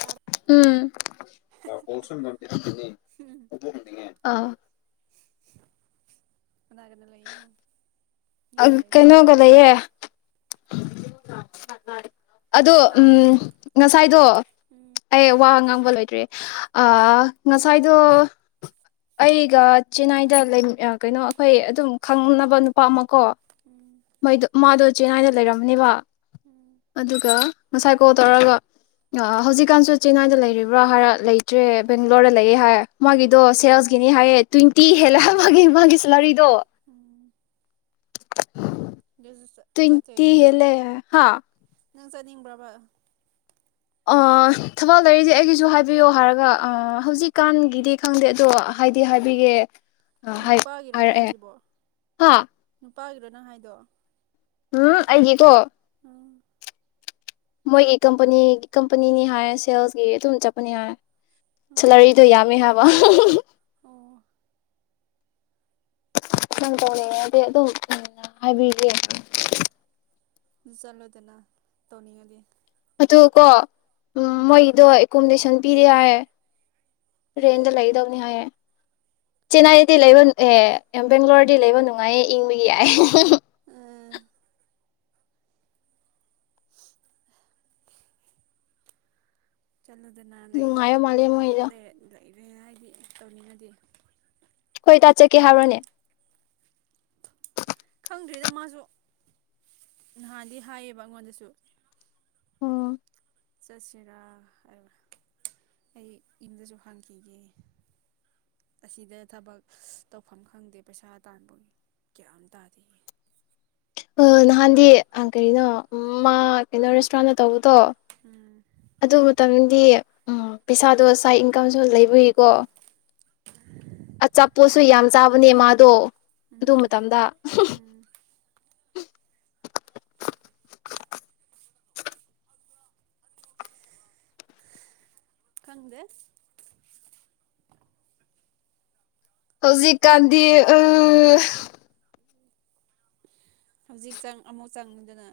ꯇꯥꯕ ꯎꯝ ꯑ ꯎꯝ ꯃꯅꯥꯒꯅ ꯂꯩꯅꯣ ꯑ ꯀꯩꯅꯩꯅꯣꯒꯗꯌꯦꯦ ꯔ ꯑꯗꯣ ꯀꯅꯥ ꯎꯝ ꯉꯁꯥꯏꯗꯣ ꯎꯝ ꯑꯩ ꯋꯥ ꯉꯥꯡꯕ ꯂꯣꯏ ꯅꯠꯇ꯭ꯔꯔꯤ ꯉꯁꯥꯏꯗꯣ ꯑꯩꯒ ꯆꯦꯟꯅꯥꯏꯗ ꯀꯩꯅꯣ ꯑꯩꯈꯣꯏ ꯑꯗꯨꯝ ꯈꯪꯅꯕ ꯅꯨꯄꯥꯃꯛ ꯀꯣ ꯎꯝ ꯃꯣꯏꯗ ꯃꯥꯗꯣ ꯆꯦꯟꯅꯥꯏꯗ ꯂꯩꯔꯝꯅꯦꯕ ꯎꯝ ꯑꯗꯨꯒ ꯉꯁꯥꯏ ꯀꯣꯜ ꯇꯧꯔꯒ ꯍꯧꯖꯤꯛꯀꯥꯟꯁꯨ ꯆꯦꯟꯅꯥꯏꯗ ꯂꯩꯔꯤꯕ꯭ꯔꯥ ꯍꯥꯏꯔ ꯂꯩꯇ꯭ꯔꯦ ꯕꯦꯡꯒ꯭ꯂꯣꯔꯗ ꯂꯩꯌꯦꯦ ꯍꯥꯏꯔ ꯃꯥꯒꯤꯗꯣ ꯎꯝ ꯁꯦꯜꯁꯀꯤꯅꯤ ꯍꯥꯏꯌꯦ ꯇ꯭ꯋꯦꯟꯇꯤ ꯍꯦꯜꯂꯦ ꯃꯥꯒꯤ ꯃꯥꯒꯤ ꯁꯦꯂꯔꯤꯗꯣ ꯎꯝ [unintelligible] ꯇꯨꯇꯤ ꯍꯦꯂ ꯍꯥ ꯅꯪ ꯆꯠꯅꯤꯡꯕ꯭ꯔꯕ ꯊꯕꯥꯜ ꯂꯩꯔꯗꯤ ꯑꯩꯒꯤꯁꯨ ꯍꯥꯏꯕꯤꯌꯣ ꯍꯥꯏꯔꯒ ꯍꯧꯖꯤꯛꯀꯥꯟꯒꯤꯗꯤ ꯈꯪꯗꯦ ꯑꯗꯣ ꯍꯥꯏꯗꯤ ꯍꯥꯏꯕꯤꯒꯦ ꯑꯣ ꯍꯥꯏ ꯅꯨꯄꯥꯒꯤꯔꯣ ꯍꯥꯏꯔꯛꯑꯦ ꯍꯥꯏꯁꯤꯕꯣ ꯍꯥ ꯄꯥꯏ꯭ꯔꯣꯅꯪ ꯍꯥꯏꯗꯣ ꯎꯝ ꯑꯩꯒꯤ ꯀꯣ ꯎꯝ ꯃꯣꯏꯒꯤ ꯀꯝꯄꯅꯤ ꯀꯝꯄꯅꯤꯅꯤ ꯍꯥꯏ ꯁꯦꯜꯁꯀꯤ ꯑꯗꯨꯝ ꯆꯠꯄꯅꯤ ꯍꯥꯏ ꯎꯝ ꯁꯦꯂꯔꯤꯗꯣ ꯌꯥꯝꯃꯦ ꯍꯥꯏꯕ ꯑꯣ ꯍꯥꯏꯕꯤ [unintelligible] ꯆꯂꯣꯗꯅ ꯇꯧꯅꯤꯒꯗꯤ ꯑꯗꯨ ꯀꯣ ꯎꯝ ꯃꯣꯏꯗ ꯀꯨꯨꯝꯗꯦ ꯁꯪ ꯄꯤꯔꯦ ꯍꯥꯏ ꯄꯤꯗꯦ ꯔꯦꯟꯗ ꯂꯩꯗꯅꯤ ꯍꯥꯏꯌꯦ ꯆꯦꯟꯅꯥꯏꯗꯤ ꯂꯩꯕ ꯑꯦ ꯕꯦꯡꯒ꯭ꯂꯣꯔꯗꯤ ꯂꯩꯕ ꯅꯨꯡꯉꯥꯏꯌꯦ ꯏꯪꯕꯒꯤ ꯌꯥꯏ [unintelligible] ꯆꯠꯂꯨꯗꯅ ꯂꯩ ꯅꯨꯡꯉꯥꯏꯕ ꯃꯥꯜꯂꯦ ꯃꯣꯏꯗꯣ ꯂꯩꯔꯦ ꯍꯥꯏꯗꯤ ꯇꯧꯅꯤꯡꯉꯗꯤ ꯍꯣꯏ ꯇꯥꯆꯠꯀꯦ ꯍꯥꯏꯔꯣꯅꯦ ꯈꯪꯗ꯭ꯔꯤꯗ ꯃꯥꯁꯨ ꯅꯍꯥꯟꯗꯤ ꯍꯥꯏꯌꯦꯕ ꯑꯩꯉꯣꯟꯗꯁꯨ ꯑꯣꯝ ꯆꯠꯁꯤꯔꯥ ꯑꯩ ꯌꯨꯝꯗꯁꯨ ꯍꯪꯈꯤꯒꯦ ꯑꯁꯤꯗ ꯊꯕꯛ ꯇꯧꯐꯝ ꯈꯪꯗꯦ ꯄꯩꯁꯥ ꯇꯥꯟꯕ ꯀꯌꯥ ꯇꯥꯗꯦ ꯅꯍꯥꯟꯗꯤ ꯀꯅꯣ ꯃꯥ ꯀꯩꯅꯣ ꯔꯦꯁꯇꯨꯔꯦꯟꯗ ꯇꯧꯕ ꯇꯣ ꯎꯝ ꯑꯗꯨ ꯃꯇꯝꯗꯤ ꯎꯝ ꯄꯩꯁꯥꯗꯣ ꯁꯥꯏ ꯏꯟꯀꯝꯁꯨ ꯂꯩꯕꯏꯀꯣ ꯑꯆꯥꯄꯣꯠꯁꯨ ꯎꯝ ꯌꯥꯝ ꯆꯥꯕꯅꯦ ꯃꯥꯗꯣ ꯑꯗꯨ ꯎꯝ ꯃꯇꯝꯗ ꯎꯝ ꯈꯪꯗꯦ ꯍꯧꯖꯤꯛꯀꯥꯟꯗꯤ [unintelligible] ꯍꯧꯖꯤꯛ ꯆꯥꯡ ꯑꯃꯨꯛ ꯆꯪꯗꯅ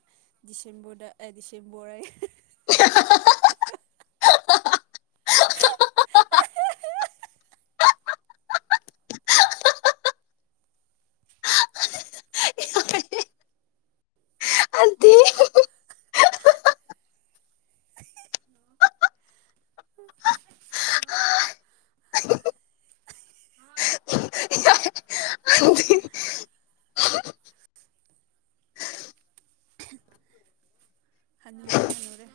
ꯗꯤꯁꯦꯝꯕꯔꯗ ꯑꯦ ꯗꯤꯁꯦꯝꯕꯣꯔ [unintelligible] ꯑꯗꯨꯗꯤ ꯑꯟꯇꯤ ꯍꯅꯨꯔꯦ ꯍꯅꯨꯔꯦ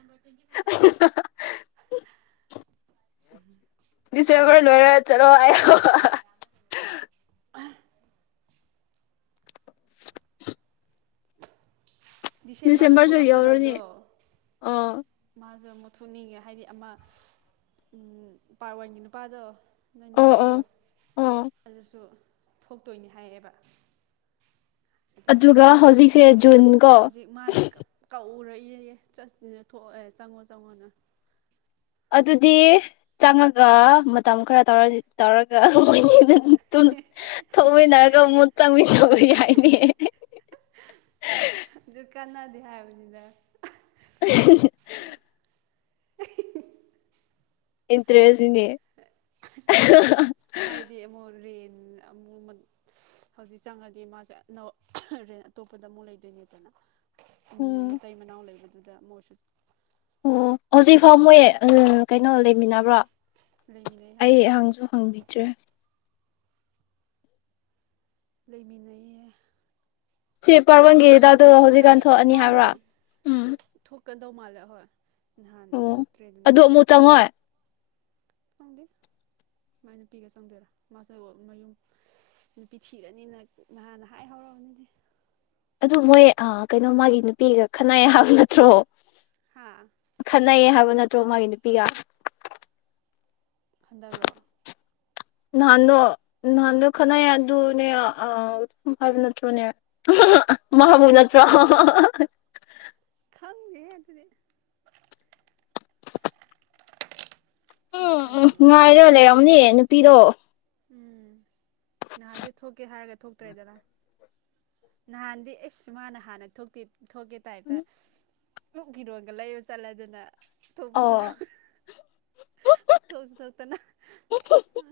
ꯗꯤꯁꯦꯝꯕꯔ ꯂꯣꯏꯔꯒ ꯆꯠꯂꯣ ꯍꯥꯏꯌꯣ ꯗꯤꯁꯦꯝꯕꯔꯗ ꯗꯤꯁꯦꯝꯕꯔꯁꯨ ꯌꯧꯔꯅꯤ ꯊꯣꯛꯂꯛꯀꯗꯕꯗꯣ ꯑꯥ ꯃꯥꯁꯦ ꯊꯨꯅꯤꯡꯉꯦ ꯍꯥꯏꯗꯤ ꯑꯃ ꯄꯥꯔ ꯋꯥꯟꯒꯤ ꯅꯨꯄꯥꯗꯣ ꯑꯣ ꯑꯣ ꯅꯣꯏꯅꯌꯥꯝꯕꯗꯣ ꯑꯣ ꯑꯗꯨꯁꯨ ꯊꯣꯛꯇꯣꯏꯅꯤ ꯍꯥꯏꯌꯦꯦꯕ ꯑꯗꯨꯒ ꯍꯧꯖꯤꯛꯁꯦ ꯖꯨꯟ ꯀꯣ ꯍꯧꯖꯤꯛ ꯃꯥꯅ ꯀꯛꯎꯔꯣꯏ ꯏ ꯑꯦ ꯆꯠꯅ ꯊꯣꯛꯑꯦ ꯆꯪꯉꯣ ꯆꯪꯉꯣꯅ ꯑꯗꯨꯗꯤ ꯆꯪꯉꯒ ꯃꯇꯝ ꯈꯔ ꯇꯧꯔꯒ ꯃꯣꯏꯅꯤ ꯊꯣꯛꯃꯤꯟꯅꯔꯒ ꯑꯃꯨꯛ ꯆꯪꯃꯤꯟꯅꯕ ꯌꯥꯏꯅꯦ ꯑꯗꯨ ꯀꯟꯅꯗꯤ ꯍꯥꯏꯕꯅꯤꯗ [inaudible] ꯏꯟꯇ꯭ꯔꯦꯁꯤꯅꯦ ꯍꯥꯏꯗꯤ ꯑꯃꯛ ꯔꯦꯟ ꯍꯧꯖꯤꯛ ꯆꯪꯉꯗꯤ ꯃꯥꯁꯦꯦꯟ ꯑꯇꯣꯞꯄꯗ ꯑꯃꯨꯛ ꯂꯩꯗꯣꯏꯅꯦꯗꯅ ꯃꯤ ꯎꯝ ꯃꯇꯩ ꯃꯅꯥꯎ ꯂꯩꯕꯗ ꯑꯗꯨꯗ ꯃꯣꯁ ꯑꯣ ꯍꯧꯖꯤꯛꯐꯥꯎ ꯃꯣꯏ ꯎ ꯀꯩꯅꯣ ꯂꯩꯃꯤꯟꯅꯕ꯭ꯔꯣ ꯂꯩꯃꯤꯟꯅꯩ ꯍꯥꯏ ꯑꯩ ꯑꯩꯍꯥꯡꯁꯨ ꯍꯪꯕꯤꯗ꯭ꯔꯦ ꯂꯩꯃꯤꯟꯅꯩꯌꯦ ꯁꯤ ꯄꯥꯔꯕꯣꯟꯒꯤ ꯔꯦꯟ ꯍꯤꯗꯥꯛꯇꯒ ꯍꯥꯏꯗꯤ ꯍꯧꯖꯤꯛꯀꯥꯟ ꯊꯣꯛꯑꯅꯤ ꯍꯥꯏꯕ꯭ꯔꯥ ꯎꯝ ꯀꯗꯧ ꯃꯥꯜꯂꯦ ꯍꯣꯏ ꯅꯍꯥꯟ ꯑꯣ ꯊꯣꯛꯇ꯭ꯔꯦꯗꯅ ꯑꯗꯨ ꯑꯃꯨꯛ ꯆꯪꯉꯣꯏ ꯆꯪꯗꯦ ꯃꯥꯏ ꯅꯨꯄꯤꯒ ꯆꯪꯗꯣꯏꯔꯥ ꯃꯥꯁꯦ ꯃꯌꯨꯝ ꯅꯨꯄꯤ ꯊꯤꯔꯅꯤꯅ ꯅꯍꯥꯟꯅ ꯍꯥꯏ ꯍꯧꯔꯔꯕꯅꯤꯗꯤ ꯑꯗꯨ ꯃꯣꯏ ꯀꯩꯅꯣ ꯃꯥꯒꯤ ꯅꯨꯄꯤꯒ ꯈꯟꯅꯥꯏ ꯍꯥꯏꯕ ꯅꯠꯇ꯭ꯔꯣ ꯍꯥ ꯈꯅ ꯍꯥꯏꯕ ꯅꯠꯇ꯭ꯔꯣ ꯃꯥꯒꯤ ꯅꯨꯄꯤꯒ ꯈꯟꯗꯧꯔꯛꯑꯣ ꯅꯍꯥꯟꯗꯣ ꯅꯍꯥꯟꯗꯣ ꯈꯠꯅꯩ ꯑꯗꯨꯅꯦ ꯍꯥꯏꯕ ꯅꯠꯇ꯭ꯔꯣꯅꯦ ꯃꯥꯕꯨ ꯅꯠꯇ꯭ꯔꯣ ꯍꯪꯦ ꯍꯥꯏꯗꯗꯤ ꯃꯥꯏ ꯎꯝ ꯎꯝ ꯈꯟꯅꯩꯕ ꯉꯉꯥꯏꯔ ꯂꯩꯔꯝꯅꯤ ꯄꯤꯔꯛꯑꯣ ꯎꯝ ꯅꯍꯥꯟꯁꯨ ꯊꯣꯛꯀꯦ ꯍꯥꯏꯔꯒ ꯊꯣꯛꯇ꯭ꯔꯦꯗꯅ ꯅꯍꯥꯟꯗꯤ ꯑꯩꯁ ꯃꯥꯅ ꯍꯥꯟꯅ ꯊꯣꯛꯇꯦ ꯊꯒꯦ ꯇꯥꯏꯇ ꯀꯛ ꯐꯤꯔꯣꯟꯒ ꯂꯩꯕ ꯆꯠꯂꯦ ꯑꯗꯨꯅ ꯇꯁꯨ ꯑꯣ ꯇꯑꯁꯨ ꯊꯣꯛꯇꯅ ꯑ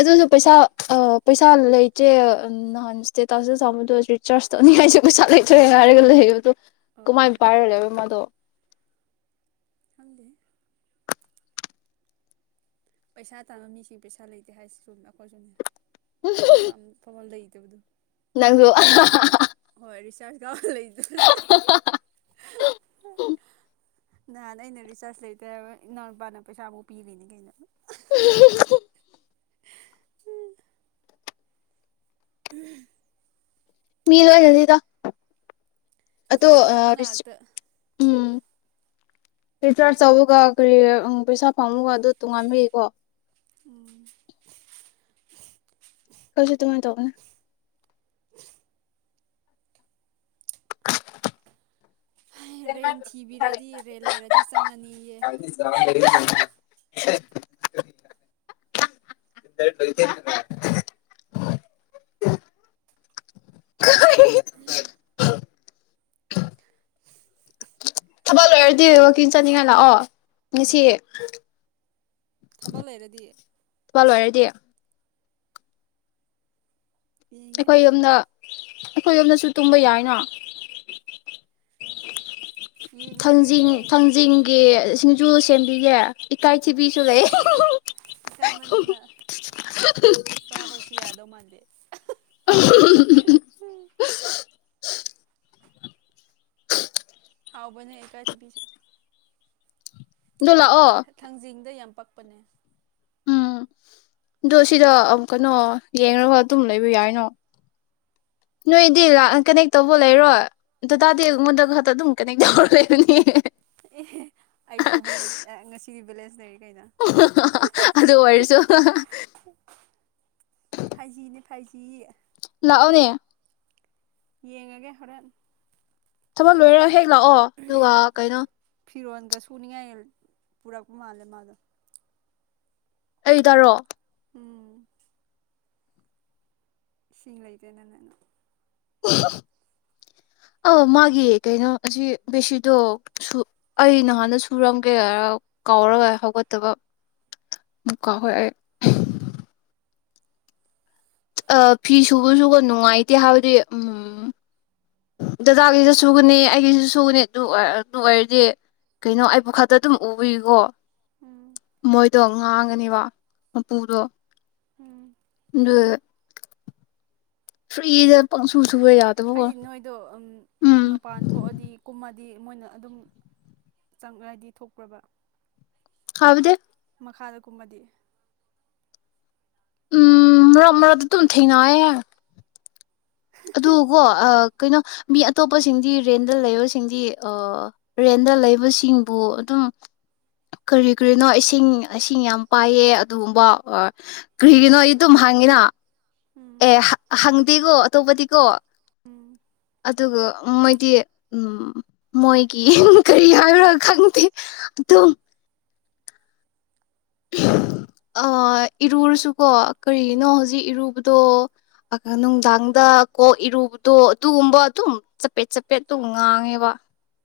ꯑꯗꯨꯁꯨ ꯄꯩꯁꯥ ꯄꯩꯁꯥ ꯂꯩꯇ꯭ꯔꯦ ꯅꯍꯥꯟ ꯁꯇꯦ ꯇꯁꯨ ꯇꯥꯕꯗꯣ ꯔꯤꯆꯥꯔꯖ ꯇꯧꯅꯤꯡꯉꯥꯏꯁꯨ ꯄꯩꯁꯥ ꯂꯩꯇ꯭ꯔꯦ ꯍꯥꯏꯔꯒ ꯂꯩ ꯑꯗꯣ ꯍꯣꯏ ꯀꯃꯥꯏꯅ ꯄꯥꯏꯔ ꯂꯩꯦꯕ ꯃꯥꯗꯣ ꯑꯗꯗꯤ ꯄꯩꯁꯥ ꯇꯥꯥꯟꯕ ꯃꯤꯁꯤꯡ ꯄꯩꯁꯥ ꯂꯩꯇꯦ ꯍꯥꯏꯁꯤꯁꯨ ꯑꯩꯈꯣꯏꯁꯨꯅꯤ ꯀ ꯀꯃꯜꯗ ꯑꯕꯗꯨꯣ ꯅꯪꯁꯨ ꯍꯣꯏꯔꯤꯁꯔ ꯀ ꯂꯩꯗ ꯎꯝ ꯅꯍꯥꯟ ꯑꯩꯅ ꯔꯤꯆꯥꯔꯖ ꯂꯩꯇ ꯏꯎꯄꯥꯅ ꯄꯩꯁꯥꯕꯨꯥꯎ ꯄꯤꯔꯤꯅꯦ ꯀꯩꯅꯣ [unintelligible] ꯎꯝ ꯃꯤ ꯂ ꯍꯥꯏ ꯆꯁꯤꯗ ꯆꯠꯐꯝ ꯑꯗꯣꯁ ꯉꯥꯛꯇ ꯎꯝ ꯄꯆ ꯆꯧꯒ ꯀꯔꯤ ꯄꯩꯁꯥ ꯐꯪꯝꯉꯨꯕ ꯑꯗꯨ ꯇꯣ ꯉꯥꯡꯃꯤꯔꯤꯀꯣ ꯎꯝ ꯈꯜꯁꯨ ꯇ ꯃ ꯇꯅ [unintelligible] ꯔꯦꯟ ꯊꯤꯕꯤꯔꯗꯤ ꯔꯦꯟ ꯂꯩꯔꯗꯤ ꯆꯪꯉꯅꯤꯌꯦ [unintelligible] [unintelligible] ꯂꯩꯣꯏꯔꯗꯤ ꯋꯥꯛꯀꯤꯡ ꯆꯠꯅꯤꯡꯉꯥꯏ ꯂꯥꯛꯑꯣ ꯉꯁꯤ ꯊꯕ ꯂꯩꯔꯗꯤ ꯊꯄꯥ ꯂꯣꯏꯔꯗꯤꯦ ꯌꯦꯡꯉꯦ ꯑꯩꯈꯣꯏ ꯌꯨꯝꯗ ꯑꯩꯈꯣꯏ ꯂꯣꯝꯗꯁꯨ ꯇꯨꯝꯕ ꯌꯥꯏꯅ ꯌꯦꯡꯉꯒꯦ ꯊꯥꯡꯖꯤꯡ ꯊꯥꯡꯖꯤꯡꯒꯤꯁꯤꯡ ꯖꯨꯁ ꯁꯦꯝꯦꯟꯕꯤꯒꯦ ꯏꯁ ꯀꯥꯏꯃꯟꯗꯅ ꯆꯥꯕꯁꯨ ꯌꯥꯗꯧ ꯃꯥꯟꯗꯦ [unintelligible] ꯍꯥꯎꯕꯅꯦ ꯑꯦꯥ ꯄꯤꯖ ꯗꯂ ꯑꯣ ꯊꯥꯡꯖꯤꯡꯗ ꯌꯥꯝ ꯄꯛꯄꯅꯦ ꯎꯝ ꯑꯗꯣ ꯁꯤꯗ ꯑꯃꯨꯛ ꯀꯩꯅꯣ ꯌꯦꯡꯒ ꯑꯗꯨꯝ ꯂꯩꯕ ꯌꯥꯏꯅꯣ ꯅꯣꯏ ꯏ ꯈꯪꯗꯦ ꯏꯂ ꯀꯩꯅꯦꯛ ꯇꯧꯕꯣ ꯂꯩꯔꯣꯏ ꯑꯗꯨꯇꯥꯥꯗꯤ ꯑꯩꯉꯣꯟꯗ ꯈꯛꯇ ꯑꯗꯨꯝ ꯀꯅꯦꯛ ꯇꯧꯔ ꯂꯩꯔꯅꯤ ꯑꯦ ꯑꯩꯁꯨ ꯍꯟꯗꯛ ꯉꯁꯤꯗꯤ ꯕꯦꯂꯦ [unintelligible] ꯑꯗꯨ ꯑꯗꯨ ꯑꯣꯏꯔꯁꯨ ꯑꯩ ꯍꯥꯏꯒꯤ ꯇꯑꯣꯅꯦ ꯌꯦꯉꯒꯦ ꯍꯣꯔꯦꯟ ꯊꯕꯛ ꯂꯣꯏꯔꯒ ꯍꯦꯛ ꯂꯥꯛꯑꯣ ꯑꯗꯨꯒ ꯀꯩꯅꯣ ꯐꯤꯔꯣꯜꯒ ꯁꯨꯨꯅꯤꯡꯉꯥꯏ ꯄꯨꯔꯛꯄ ꯃꯥꯟꯂꯦ ꯃꯥꯗꯣ ꯑꯩ ꯗꯥꯔꯣ ꯎꯝ ꯏꯁꯤꯡ ꯂꯩꯇꯗꯅ ꯑꯥ ꯃꯥꯒꯤ ꯀꯩꯅꯣ ꯑꯁꯤ ꯕꯦꯁꯤꯗꯣ ꯑꯩ ꯅꯍꯥꯟꯗ ꯁꯨꯔꯝꯒꯦ ꯀꯥꯎꯔꯒ ꯍꯧꯒꯠꯇꯕ ꯑꯃꯨꯛ ꯀꯥꯎꯋꯦ ꯑꯩ ꯐꯤ ꯁꯨꯕꯁꯨ ꯅꯨꯡꯉꯥꯏꯇꯦ ꯍꯥꯏꯕꯗꯤ ꯎꯝ ꯗꯗꯥꯒꯤꯁꯨ ꯁꯨꯒꯅꯤ ꯑꯩꯒꯤꯁꯨ ꯁꯨꯒꯅꯤ ꯑꯗꯨ ꯑꯗꯨ ꯑꯣꯏꯔꯗꯤ ꯀꯩꯅꯣ ꯑꯩ ꯄ ꯈꯛꯇ ꯑꯗꯨꯝ ꯎꯕꯤꯀꯣ ꯎꯝ ꯃꯣꯏ ꯗꯣ ꯉꯥꯡꯛꯅꯤꯕꯥ ꯃꯄꯨꯗꯣ ꯎꯝ ꯐ꯭ꯔꯤꯗ ꯄꯪꯁꯨ ꯁꯨꯕ ꯌꯥꯗꯕꯀꯣ ꯍꯥꯏꯗꯤ ꯅꯣꯏꯗꯣ ꯎꯝ ꯎꯝ ꯃꯄꯥꯟ ꯊꯣꯛꯑꯗꯤ ꯀꯨꯝꯃꯗꯤ ꯗꯤ ꯃꯣꯏꯅ ꯑꯗꯨꯝ ꯆꯪꯉꯥꯏꯗꯤ ꯊꯣꯛꯄ꯭ꯔꯕ ꯍꯥꯏꯕꯗꯤ ꯃꯈꯥꯗ ꯀꯨꯝꯕꯗꯤ ꯎꯝ ꯃꯔꯛ ꯃꯔꯛꯇ ꯗꯨꯝ ꯊꯦꯡꯅꯌꯦ ꯑꯗꯨ ꯀꯣ ꯀꯩꯅꯣ ꯃꯤ ꯑꯇꯣꯞꯄꯁꯤꯡꯗꯤ ꯔꯦꯟꯗ ꯂꯩꯕꯁꯤꯡꯗꯤ ꯔꯦꯟꯗ ꯂꯩꯕꯁꯤꯡꯕꯨ ꯑꯗꯨꯝ ꯀꯔꯤ ꯀꯔꯤꯅꯣ ꯏꯁꯤꯡ ꯏꯁꯤꯡ ꯌꯥꯝ ꯄꯥꯏꯌꯦ ꯑꯗꯨꯒꯨꯝꯕ ꯀꯔꯤꯒꯤꯔꯤꯅꯣ ꯑꯩ ꯑꯗꯨꯝ ꯍꯥꯡꯉꯤꯅ ꯎꯝ ꯑꯦ ꯍꯪꯗꯦꯒꯣ ꯇꯣꯄꯗꯤꯀꯣ ꯎꯝ ꯑꯗꯨꯒ ꯃꯣꯏꯗꯤ ꯎꯝ ꯃꯣꯏꯒꯤ ꯀꯔꯤ ꯍꯥꯏꯕ꯭ꯔꯥ ꯈꯪꯗꯦ ꯑꯗꯨꯝ ꯑ ꯏꯔꯨꯁꯨꯀꯣ ꯀꯔꯤꯅꯣ ꯎꯝ ꯍꯧꯖꯤꯛ ꯏꯔꯨꯕ ꯑꯗꯣ ꯅꯨꯡꯗꯥꯡꯗ ꯀꯣꯛ ꯏꯔꯨꯕꯗꯣ ꯑꯗꯨꯒꯨꯝꯕ ꯑꯗꯨꯝ ꯆꯄꯦꯠ ꯆꯄꯦꯠ ꯑꯗꯨꯝ ꯉꯥꯡꯉꯦꯕ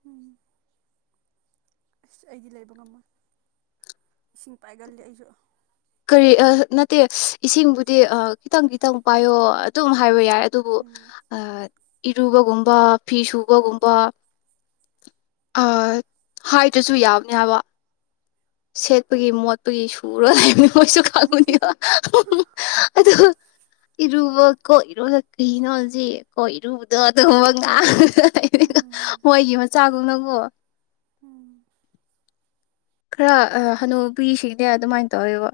ꯎꯝ ꯑꯁ ꯑꯩꯗꯤ ꯂꯩꯕ ꯉꯝꯃꯣꯏ ꯏꯁꯤꯡ ꯄꯥꯏꯒꯜꯂꯤ ꯑꯩꯁꯨ ꯀꯔꯤ ꯅꯠꯇꯦ ꯏꯁꯤꯡꯕꯨꯗꯤ ꯈꯤꯇꯪ ꯈꯤꯇꯪ ꯄꯥꯏꯌꯣ ꯑꯗꯨꯝ ꯍꯥꯏꯕ ꯌꯥꯏ ꯑꯗꯨ ꯑꯗꯨꯕꯨ ꯎꯝ ꯑ ꯏꯔꯨꯕꯒꯨꯝꯕ ꯐꯤ ꯁꯨꯕꯒꯨꯝꯕ ꯑ ꯍꯥꯏꯗ꯭ꯔꯁꯨ ꯌꯥꯕꯅꯦ ꯍꯥꯏꯕ ꯁꯦꯠꯄꯒꯤ ꯃꯣꯠꯄꯒꯤ ꯁꯨꯔꯣꯏ ꯃꯣꯏꯁꯨ ꯈꯥꯡꯉꯨꯅꯤꯀꯣ ꯑꯗꯨ ꯏꯔꯨꯕ ꯀꯣꯛ ꯏꯔꯨꯂ ꯀꯅꯣꯁ ꯀꯣꯏ ꯏꯔꯨꯕꯗꯣ ꯑꯗꯨꯒꯕ ꯉꯥ ꯎꯝ ꯃꯣꯏꯒꯤ ꯃꯆꯥꯗꯨꯅꯪꯀꯣ ꯎꯝ ꯈꯔ ꯍꯅꯨ ꯄꯤꯁꯤꯅꯦ ꯑꯗꯨꯃꯥꯏꯅ ꯇꯧꯋꯦꯕ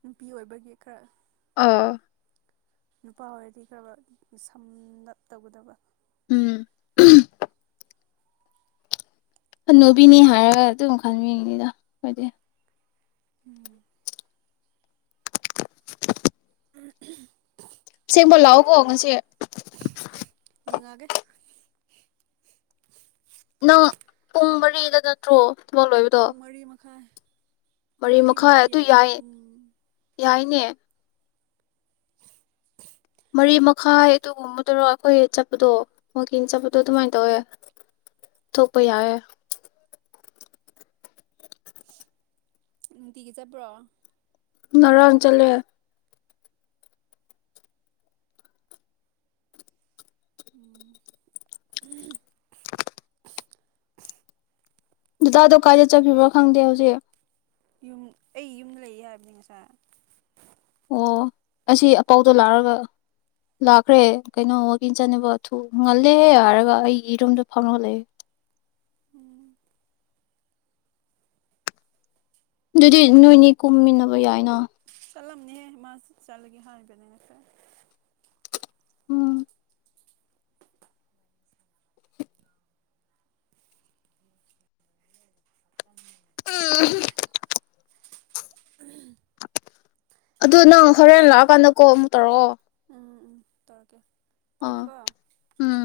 ꯅꯨꯄꯤ ꯑꯣꯏꯕꯒꯤ ꯈꯔ ꯑꯥ ꯅꯨꯄꯥ ꯑꯣꯏꯔꯗꯤ ꯈꯔ ꯁꯝꯅꯞ ꯇꯧꯒꯗꯕ ꯎꯝ ꯍꯅꯨꯕꯤꯅꯤ ꯍꯥꯏꯔꯒ ꯑꯗꯨꯝ ꯈꯟꯕꯤꯉꯅꯤꯗꯣꯏꯗꯤ ꯎꯝ [unintelligible] ꯑꯁꯦꯡꯕ ꯂꯥꯛꯑꯣꯀꯣ ꯉꯁꯤ ꯌꯦꯡꯉꯛꯑꯒꯦ ꯅꯪ ꯄꯨꯡ ꯃꯔꯤꯗ ꯅꯠꯇ꯭ꯔꯣ ꯊꯕꯛ ꯂꯣꯏꯕꯗꯣ ꯄꯨꯡ ꯃꯔꯤ ꯃꯈꯥꯏ ꯃꯔꯤ ꯃꯈꯥꯏ ꯑꯗꯨ ꯌꯥꯏ ꯌꯥꯏꯅꯦ ꯃꯔꯤ ꯃꯈꯥ ꯑꯩꯗꯔꯣ ꯍꯣꯏ ꯆꯠꯄꯗꯣ ꯋꯥꯀꯤ ꯆꯠꯄꯗꯣ ꯑꯗꯨꯃꯥꯏꯅ ꯇꯧꯋꯦ ꯊꯣꯛꯄ ꯌꯥꯋꯦ ꯅꯨꯡꯇꯤꯒ ꯆꯠꯕ꯭ꯔꯣ ꯃꯔꯔꯝ ꯆꯜꯦ [inaudible] ꯇꯥꯗꯣ ꯀꯥꯏꯗ ꯆꯠꯈꯤꯕ꯭ꯔꯣ ꯈꯪꯗꯦ ꯍꯧꯖꯤꯛ ꯌꯨꯝ ꯑꯩ ꯌꯨꯝꯗ ꯂꯩꯌꯦ ꯍꯥꯏꯕꯅꯤ ꯉꯁꯥꯏ ꯑꯣ ꯑꯁꯤ ꯑꯄꯥꯎꯗ ꯂꯥꯛꯑꯒ ꯂꯥꯛꯈ꯭ꯔꯦ ꯀꯩꯅꯣ ꯋꯥꯋꯀꯤꯡ ꯆꯅꯕ ꯊꯨ ꯉꯜꯂꯦ ꯍꯥꯏꯔꯒ ꯑꯩꯒꯤꯔꯨꯝꯗꯣ ꯐꯥꯎꯅꯍꯂꯛꯑꯦ ꯎꯝ ꯑꯗꯨꯗꯤ ꯅꯣꯏꯅꯤ ꯀꯨꯝꯃꯤꯟꯅꯕ ꯌꯥꯏꯅ ꯆꯠꯂꯝꯅꯦꯍꯦ ꯃꯥ ꯆꯠꯂꯒꯦ ꯍꯥꯏꯕꯅꯦꯅꯔ ꯎꯝ ꯎꯝ ꯎꯝ ꯎꯝ ꯑꯗꯨ ꯅꯪ ꯍꯣꯔꯦꯟ ꯂꯥꯛꯑꯀꯥꯟꯗ ꯀꯣ ꯑꯃꯨꯛ ꯇꯧꯔꯛꯑꯣ ꯎꯝ ꯎꯝ ꯇꯔꯒꯦ ꯑꯥ ꯇꯃꯦꯀꯣ ꯎꯝ